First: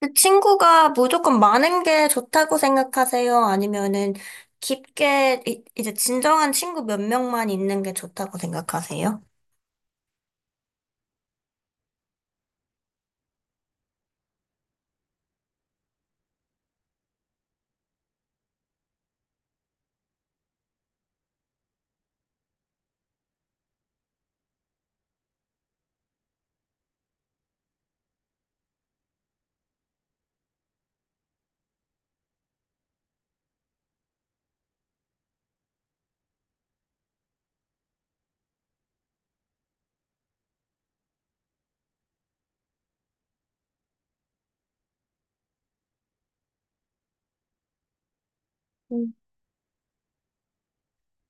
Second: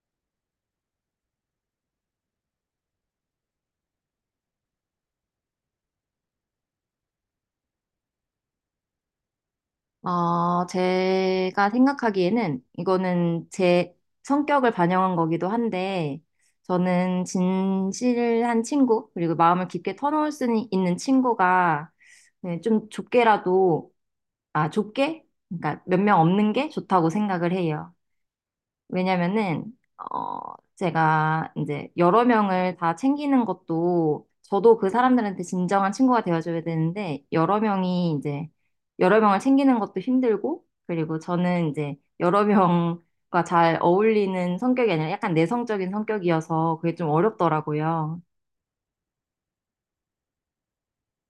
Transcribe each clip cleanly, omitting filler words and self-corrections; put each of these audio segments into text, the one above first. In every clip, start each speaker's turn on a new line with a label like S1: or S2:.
S1: 그 친구가 무조건 많은 게 좋다고 생각하세요? 아니면은 깊게 이제 진정한 친구 몇 명만 있는 게 좋다고 생각하세요?
S2: 제가 생각하기에는 이거는 제 성격을 반영한 거기도 한데, 저는 진실한 친구, 그리고 마음을 깊게 터놓을 수 있는 친구가, 네, 좀 좁게라도, 아, 좁게? 그러니까 몇 명 없는 게 좋다고 생각을 해요. 왜냐면은 어 제가 이제 여러 명을 다 챙기는 것도 저도 그 사람들한테 진정한 친구가 되어줘야 되는데 여러 명이 이제 여러 명을 챙기는 것도 힘들고, 그리고 저는 이제 여러 명과 잘 어울리는 성격이 아니라 약간 내성적인 성격이어서 그게 좀 어렵더라고요.
S1: 음.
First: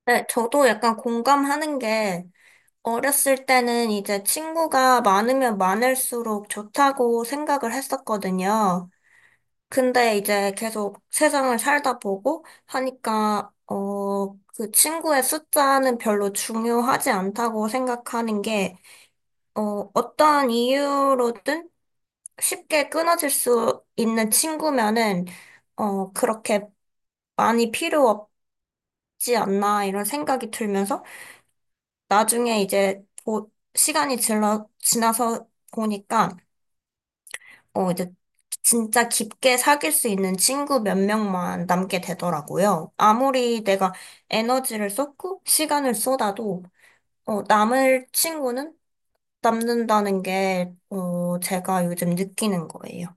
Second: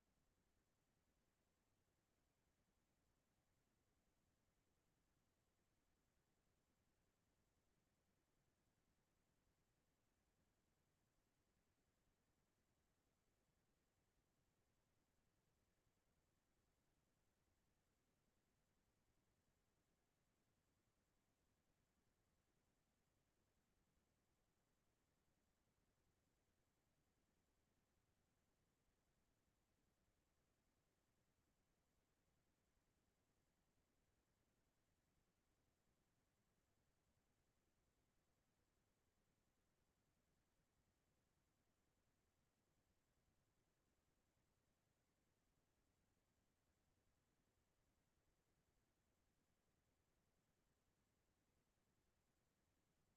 S1: 네, 저도 약간 공감하는 게 어렸을 때는 이제 친구가 많으면 많을수록 좋다고 생각을 했었거든요. 근데 이제 계속 세상을 살다 보고 하니까 그 친구의 숫자는 별로 중요하지 않다고 생각하는 게, 어떠한 이유로든 쉽게 끊어질 수 있는 친구면은, 그렇게 많이 필요 없지 않나, 이런 생각이 들면서, 나중에 이제, 시간이 지나서 보니까, 어, 이제, 진짜 깊게 사귈 수 있는 친구 몇 명만 남게 되더라고요. 아무리 내가 에너지를 쏟고, 시간을 쏟아도, 남을 친구는 남는다는 게, 제가 요즘 느끼는 거예요.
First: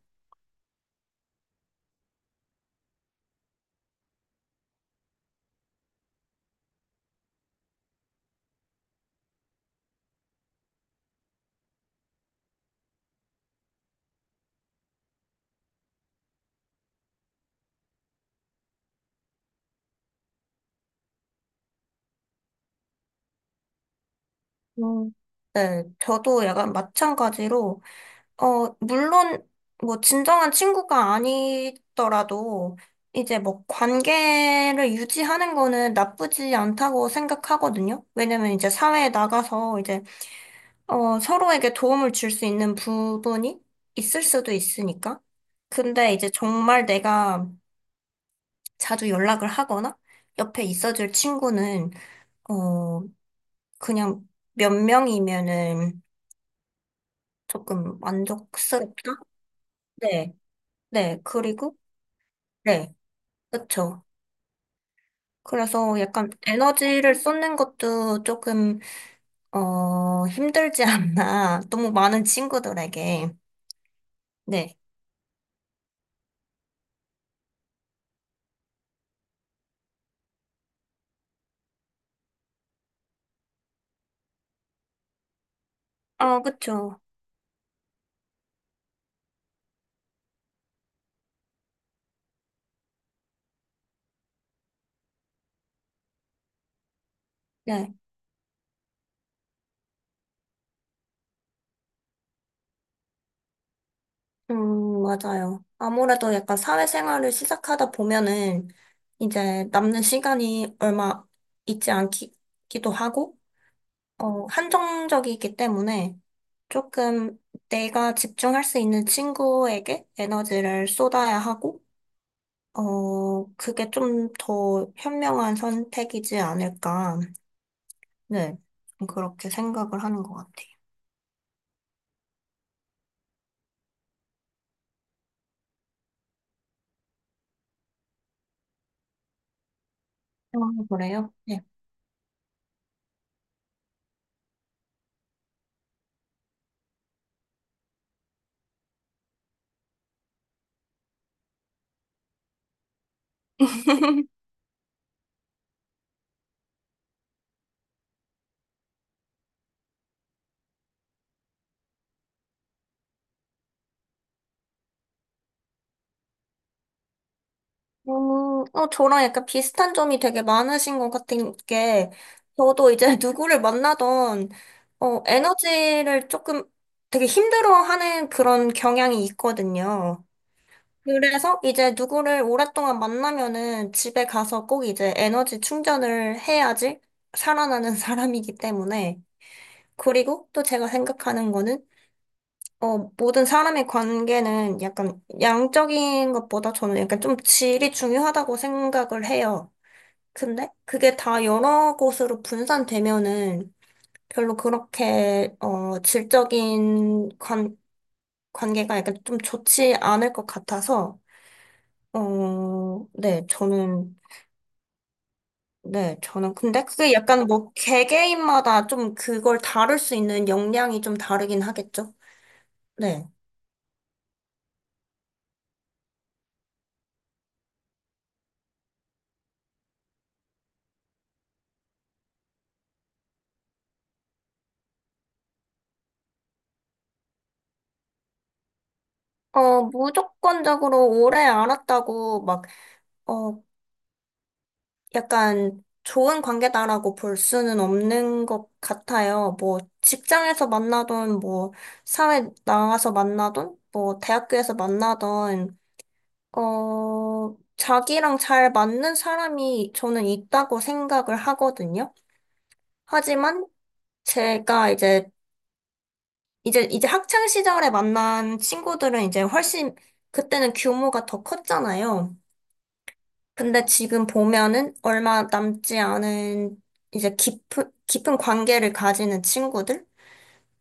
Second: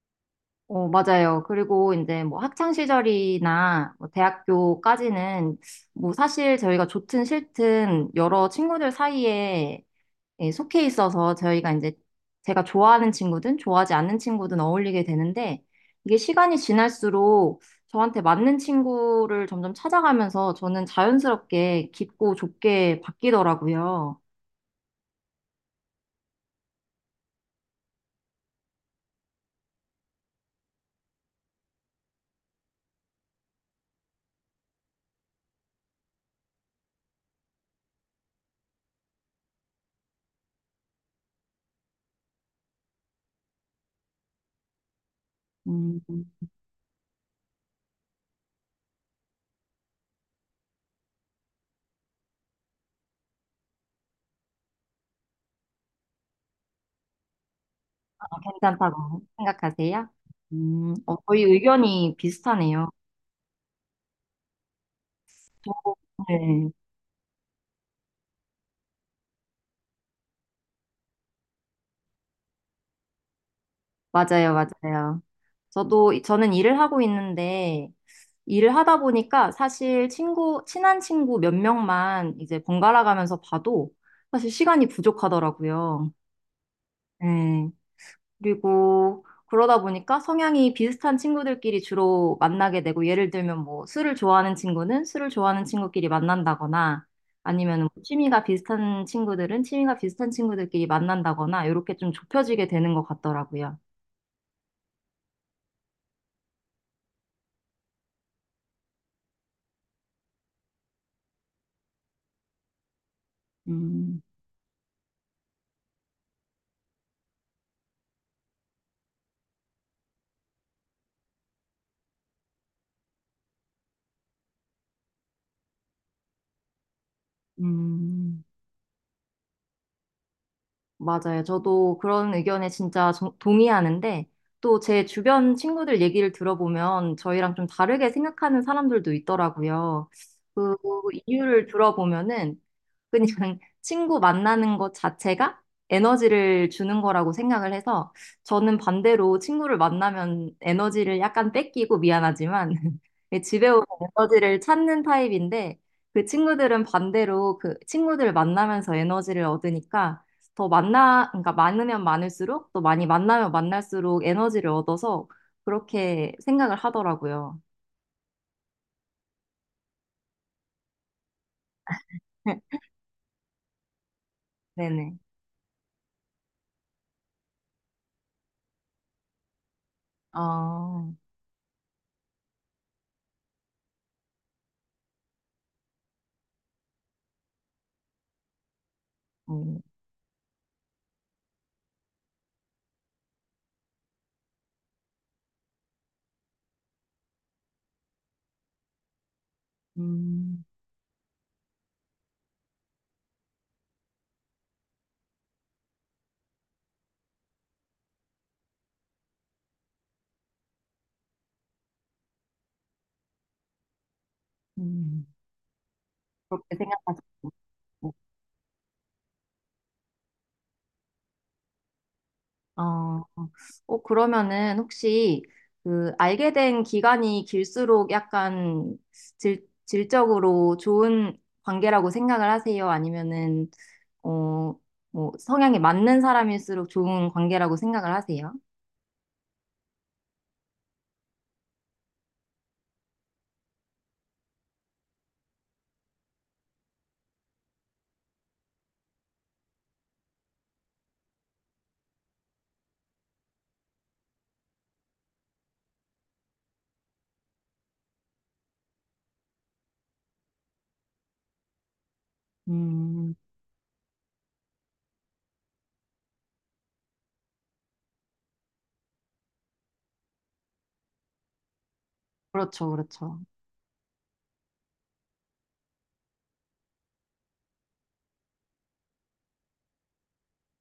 S2: 어, 맞아요. 그리고 이제 뭐 학창 시절이나 뭐 대학교까지는 뭐 사실 저희가 좋든 싫든 여러 친구들 사이에, 예, 속해 있어서 저희가 이제 제가 좋아하는 친구든 좋아하지 않는 친구든 어울리게 되는데, 이게 시간이 지날수록 저한테 맞는 친구를 점점 찾아가면서 저는 자연스럽게 깊고 좁게 바뀌더라고요.
S1: 음. 네, 저도 약간 마찬가지로, 물론, 뭐, 진정한 친구가 아니더라도, 이제 뭐, 관계를 유지하는 거는 나쁘지 않다고 생각하거든요. 왜냐면 이제 사회에 나가서 이제, 서로에게 도움을 줄 수 있는 부분이 있을 수도 있으니까.
S2: 음,
S1: 근데 이제 정말 내가 자주 연락을 하거나, 옆에 있어줄 친구는, 어, 그냥 몇 명이면은, 조금 만족스럽다?
S2: 괜찮다고 생각하세요?
S1: 네, 네,
S2: 저희
S1: 그리고,
S2: 의견이 비슷하네요.
S1: 네, 그쵸. 그래서 약간
S2: 네,
S1: 에너지를 쏟는 것도 조금, 힘들지 않나. 너무 많은 친구들에게.
S2: 맞아요,
S1: 네.
S2: 맞아요. 저도, 저는 일을 하고 있는데, 일을 하다 보니까 사실 친구, 친한 친구 몇 명만 이제 번갈아 가면서 봐도 사실 시간이 부족하더라고요.
S1: 아, 그쵸.
S2: 네. 그리고 그러다 보니까 성향이 비슷한 친구들끼리 주로 만나게 되고, 예를 들면 뭐 술을 좋아하는 친구는 술을 좋아하는 친구끼리 만난다거나 아니면 뭐
S1: 네.
S2: 취미가 비슷한 친구들은 취미가 비슷한 친구들끼리 만난다거나, 이렇게 좀 좁혀지게 되는 것 같더라고요.
S1: 맞아요. 아무래도 약간 사회생활을 시작하다 보면은 이제 남는 시간이 얼마 있지 않기도 하고,
S2: 음,
S1: 한정적이기 때문에 조금 내가 집중할 수 있는 친구에게 에너지를 쏟아야 하고, 그게 좀 더 현명한 선택이지 않을까.
S2: 음.
S1: 네, 좀 그렇게 생각을 하는 것 같아요.
S2: 맞아요. 저도 그런 의견에 진짜 동의하는데 또 제 주변 친구들 얘기를 들어보면 저희랑 좀 다르게 생각하는 사람들도 있더라고요.
S1: 아,
S2: 그
S1: 그래요? 네.
S2: 이유를 들어보면은 그냥 친구 만나는 것 자체가 에너지를 주는 거라고 생각을 해서, 저는 반대로 친구를 만나면 에너지를 약간 뺏기고 미안하지만 집에 오면 에너지를 찾는 타입인데, 그 친구들은 반대로 그 친구들 만나면서 에너지를 얻으니까 그러니까 많으면 많을수록, 또 많이 만나면 만날수록 에너지를 얻어서 그렇게 생각을 하더라고요.
S1: 음, 저랑 약간 비슷한 점이 되게 많으신 것 같은 게, 저도 이제 누구를 만나던,
S2: 네네.
S1: 에너지를 조금 되게 힘들어하는 그런 경향이 있거든요.
S2: 아,
S1: 그래서 이제 누구를 오랫동안 만나면은 집에 가서 꼭 이제 에너지 충전을 해야지 살아나는 사람이기 때문에.
S2: 음,
S1: 그리고 또 제가 생각하는 거는, 모든 사람의 관계는 약간 양적인 것보다 저는 약간 좀 질이 중요하다고 생각을 해요.
S2: 음.
S1: 근데 그게 다 여러 곳으로 분산되면은 별로 그렇게, 질적인 관계가 약간 좀 좋지 않을 것 같아서, 네, 저는
S2: 그렇게
S1: 근데 그게 약간
S2: 생각하시고.
S1: 뭐 개개인마다 좀 그걸 다룰 수 있는 역량이 좀 다르긴 하겠죠?
S2: 어,
S1: 네.
S2: 그러면은 혹시 그 알게 된 기간이 길수록 약간 질적으로 좋은 관계라고 생각을 하세요? 아니면은 어, 뭐 성향이 맞는 사람일수록 좋은 관계라고 생각을 하세요?
S1: 무조건적으로 오래 알았다고 막, 어, 약간 좋은 관계다라고 볼 수는 없는 것 같아요. 뭐 직장에서 만나던 뭐 사회 나와서 만나던 뭐 대학교에서 만나던 자기랑 잘 맞는 사람이 저는 있다고 생각을 하거든요.
S2: 음,
S1: 하지만 제가 이제 학창 시절에 만난 친구들은 이제 훨씬, 그때는 규모가 더 컸잖아요.
S2: 그렇죠, 그렇죠.
S1: 근데 지금 보면은 얼마 남지 않은 이제 깊은, 깊은 관계를 가지는 친구들?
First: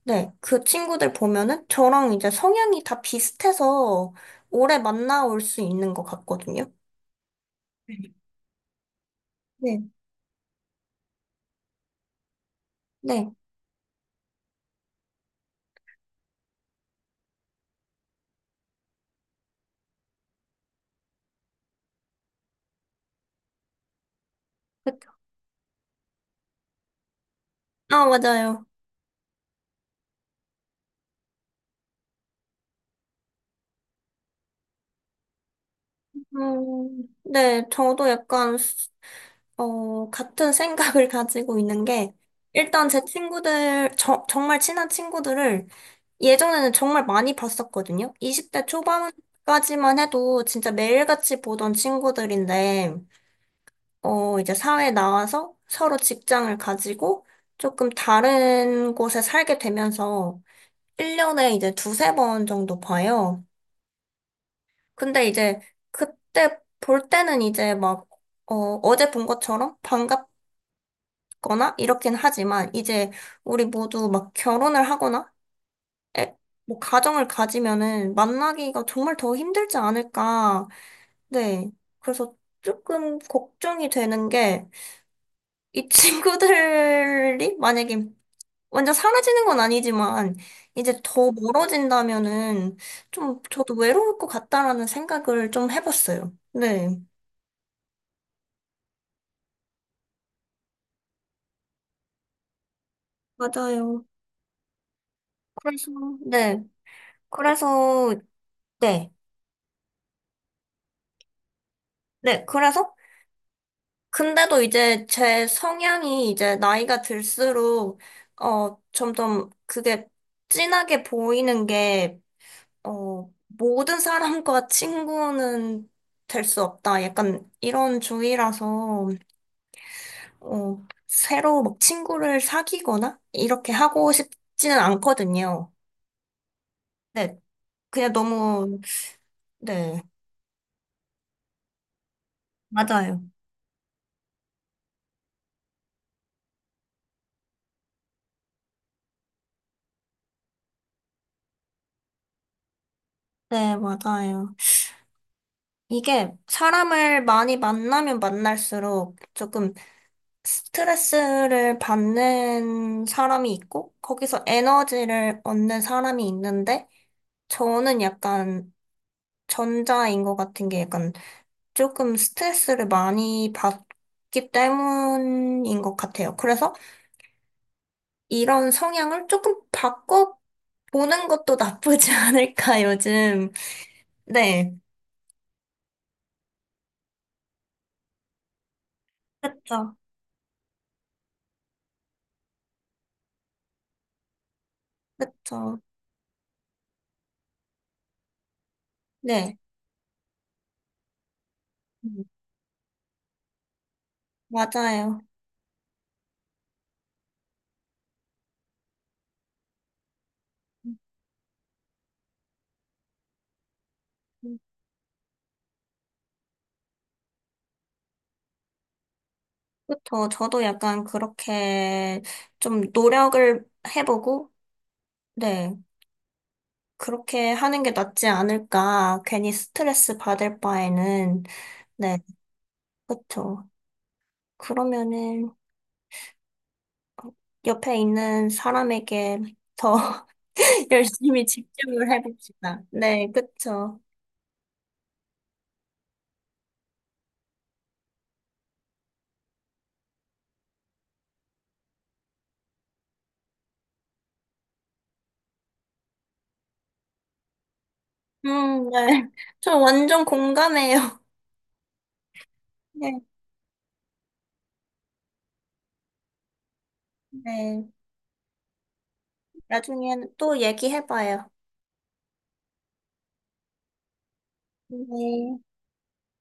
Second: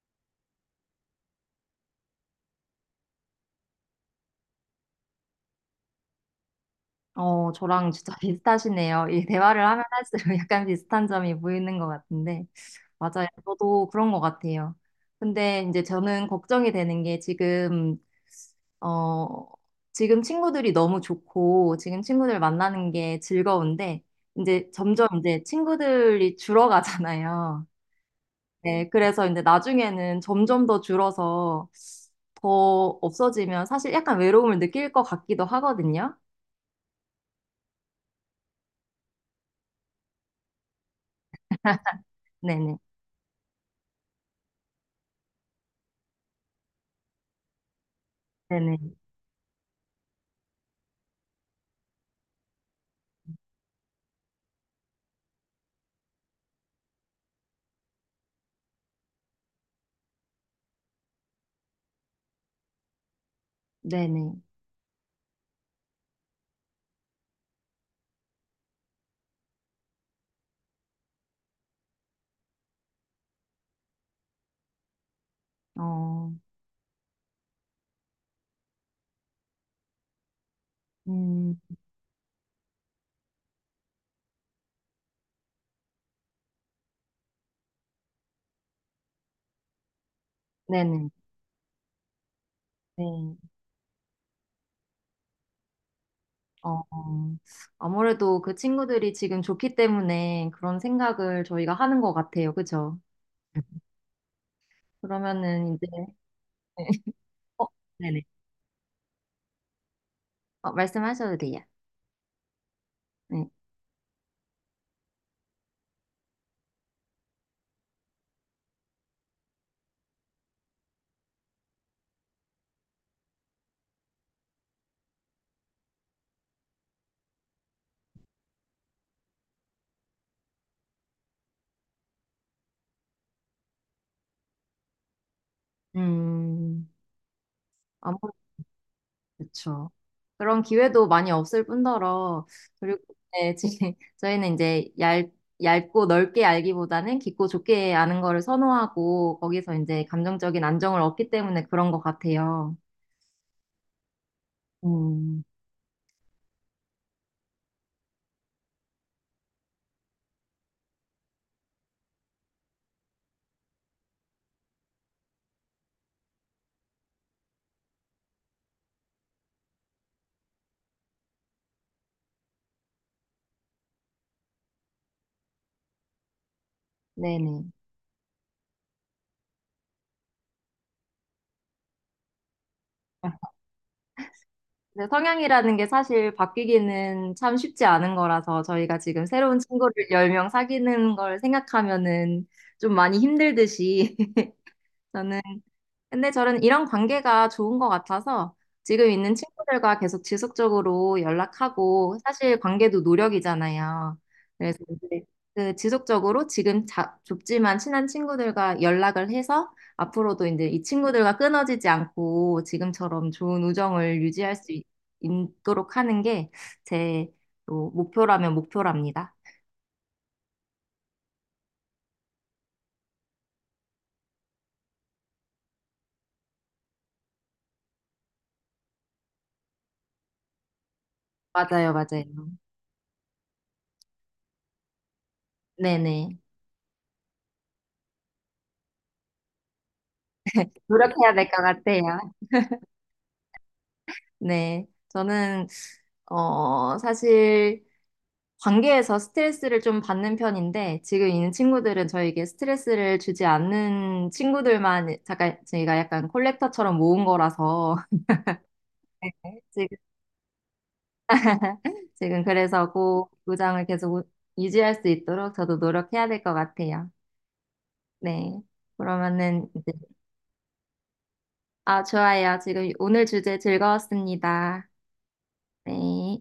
S1: 네, 그 친구들 보면은 저랑 이제 성향이 다 비슷해서 오래 만나올 수 있는 것 같거든요.
S2: 어, 저랑 진짜 비슷하시네요. 이 대화를
S1: 네,
S2: 하면 할수록 약간 비슷한 점이 보이는 것 같은데. 맞아요.
S1: 네.
S2: 저도 그런 것 같아요. 근데 이제 저는 걱정이 되는 게 지금, 어, 지금 친구들이 너무 좋고, 지금 친구들 만나는 게 즐거운데, 이제 점점
S1: 그-
S2: 이제 친구들이 줄어가잖아요.
S1: 아, 맞아요.
S2: 네, 그래서 이제 나중에는 점점 더 줄어서 더 없어지면 사실 약간 외로움을 느낄 것 같기도 하거든요.
S1: 네, 저도 약간 같은 생각을 가지고 있는 게,
S2: 네네,
S1: 일단 제 친구들, 정말 친한 친구들을 예전에는 정말 많이 봤었거든요. 20대
S2: 네네,
S1: 초반까지만 해도 진짜 매일같이 보던 친구들인데, 이제 사회에 나와서 서로 직장을 가지고 조금 다른 곳에 살게 되면서 1년에 이제 2, 3번 정도 봐요.
S2: 네네,
S1: 근데 이제 그때 볼 때는 이제 막, 어, 어제 본 것처럼 반갑 거나 이렇긴 하지만 이제 우리 모두 막 결혼을 하거나
S2: 어,
S1: 에, 뭐 가정을 가지면은 만나기가 정말 더 힘들지 않을까.
S2: 음,
S1: 네. 그래서 조금 걱정이 되는 게 이 친구들이 만약에 완전 사라지는 건 아니지만 이제
S2: 네네,
S1: 더 멀어진다면은
S2: 네.
S1: 좀 저도 외로울 것 같다라는 생각을 좀 해봤어요.
S2: 어,
S1: 네.
S2: 아무래도 그 친구들이 지금 좋기 때문에 그런 생각을 저희가 하는 것 같아요. 그죠?
S1: 맞아요.
S2: 그러면은 이제,
S1: 그래서 네.
S2: 어,
S1: 그래서
S2: 네네.
S1: 네.
S2: 어, 말씀하셔도 돼요.
S1: 네. 그래서
S2: 네.
S1: 근데도 이제 제 성향이 이제 나이가 들수록, 점점 그게 진하게 보이는 게, 모든 사람과 친구는 될 수 없다. 약간 이런 주의라서, 새로 막 친구를 사귀거나 이렇게 하고 싶지는 않거든요.
S2: 음,
S1: 네, 그냥
S2: 아무래도
S1: 너무,
S2: 그렇죠.
S1: 네,
S2: 그런 기회도 많이 없을 뿐더러, 그리고
S1: 맞아요.
S2: 네, 지금 저희는 얇고 넓게 알기보다는 깊고 좁게 아는 거를 선호하고, 거기서 이제 감정적인 안정을 얻기 때문에 그런 것 같아요.
S1: 네, 맞아요.
S2: 음,
S1: 이게 사람을 많이 만나면 만날수록 조금 스트레스를 받는 사람이 있고, 거기서 에너지를 얻는 사람이 있는데, 저는 약간 전자인 것 같은 게 약간 조금 스트레스를 많이 받기 때문인 것 같아요. 그래서
S2: 네네.
S1: 이런 성향을 조금 바꿔 보는 것도 나쁘지 않을까, 요즘. 네.
S2: 근데 성향이라는 게 사실 바뀌기는 참 쉽지 않은 거라서, 저희가 지금 새로운 친구를
S1: 그쵸.
S2: 10명 사귀는 걸 생각하면은 좀 많이 힘들듯이 저는
S1: 그쵸.
S2: 근데 저는 이런 관계가 좋은 것 같아서 지금 있는
S1: 네.
S2: 친구들과 계속 지속적으로 연락하고,
S1: 음,
S2: 사실 관계도 노력이잖아요. 그래서
S1: 맞아요.
S2: 이제 그 지속적으로 지금 좁지만 친한 친구들과 연락을 해서 앞으로도 이제 이 친구들과 끊어지지 않고 지금처럼 좋은 우정을 유지할 수 있, 도록 하는 게 제 목표라면 목표랍니다.
S1: 그쵸. 저도 약간 그렇게 좀 노력을 해보고, 네. 그렇게 하는 게 낫지 않을까. 괜히 스트레스 받을 바에는,
S2: 맞아요,
S1: 네.
S2: 맞아요.
S1: 그쵸. 그러면은
S2: 네네.
S1: 옆에 있는 사람에게 더
S2: 노력해야
S1: 열심히
S2: 될 것
S1: 집중을
S2: 같아요.
S1: 해봅시다. 네. 그쵸.
S2: 네, 저는 사실 관계에서 스트레스를 좀 받는 편인데 지금 있는 친구들은 저에게 스트레스를 주지 않는 친구들만 잠깐 저희가 약간 콜렉터처럼 모은 거라서
S1: 네. 저
S2: 지금
S1: 완전 공감해요.
S2: 지금 그래서
S1: 네.
S2: 그 구장을 계속 유지할 수 있도록 저도 노력해야 될 것 같아요.
S1: 네.
S2: 네, 그러면은 이제
S1: 나중에 또 얘기해봐요.
S2: 아 좋아요. 지금 오늘 주제 즐거웠습니다.
S1: 네.
S2: 네.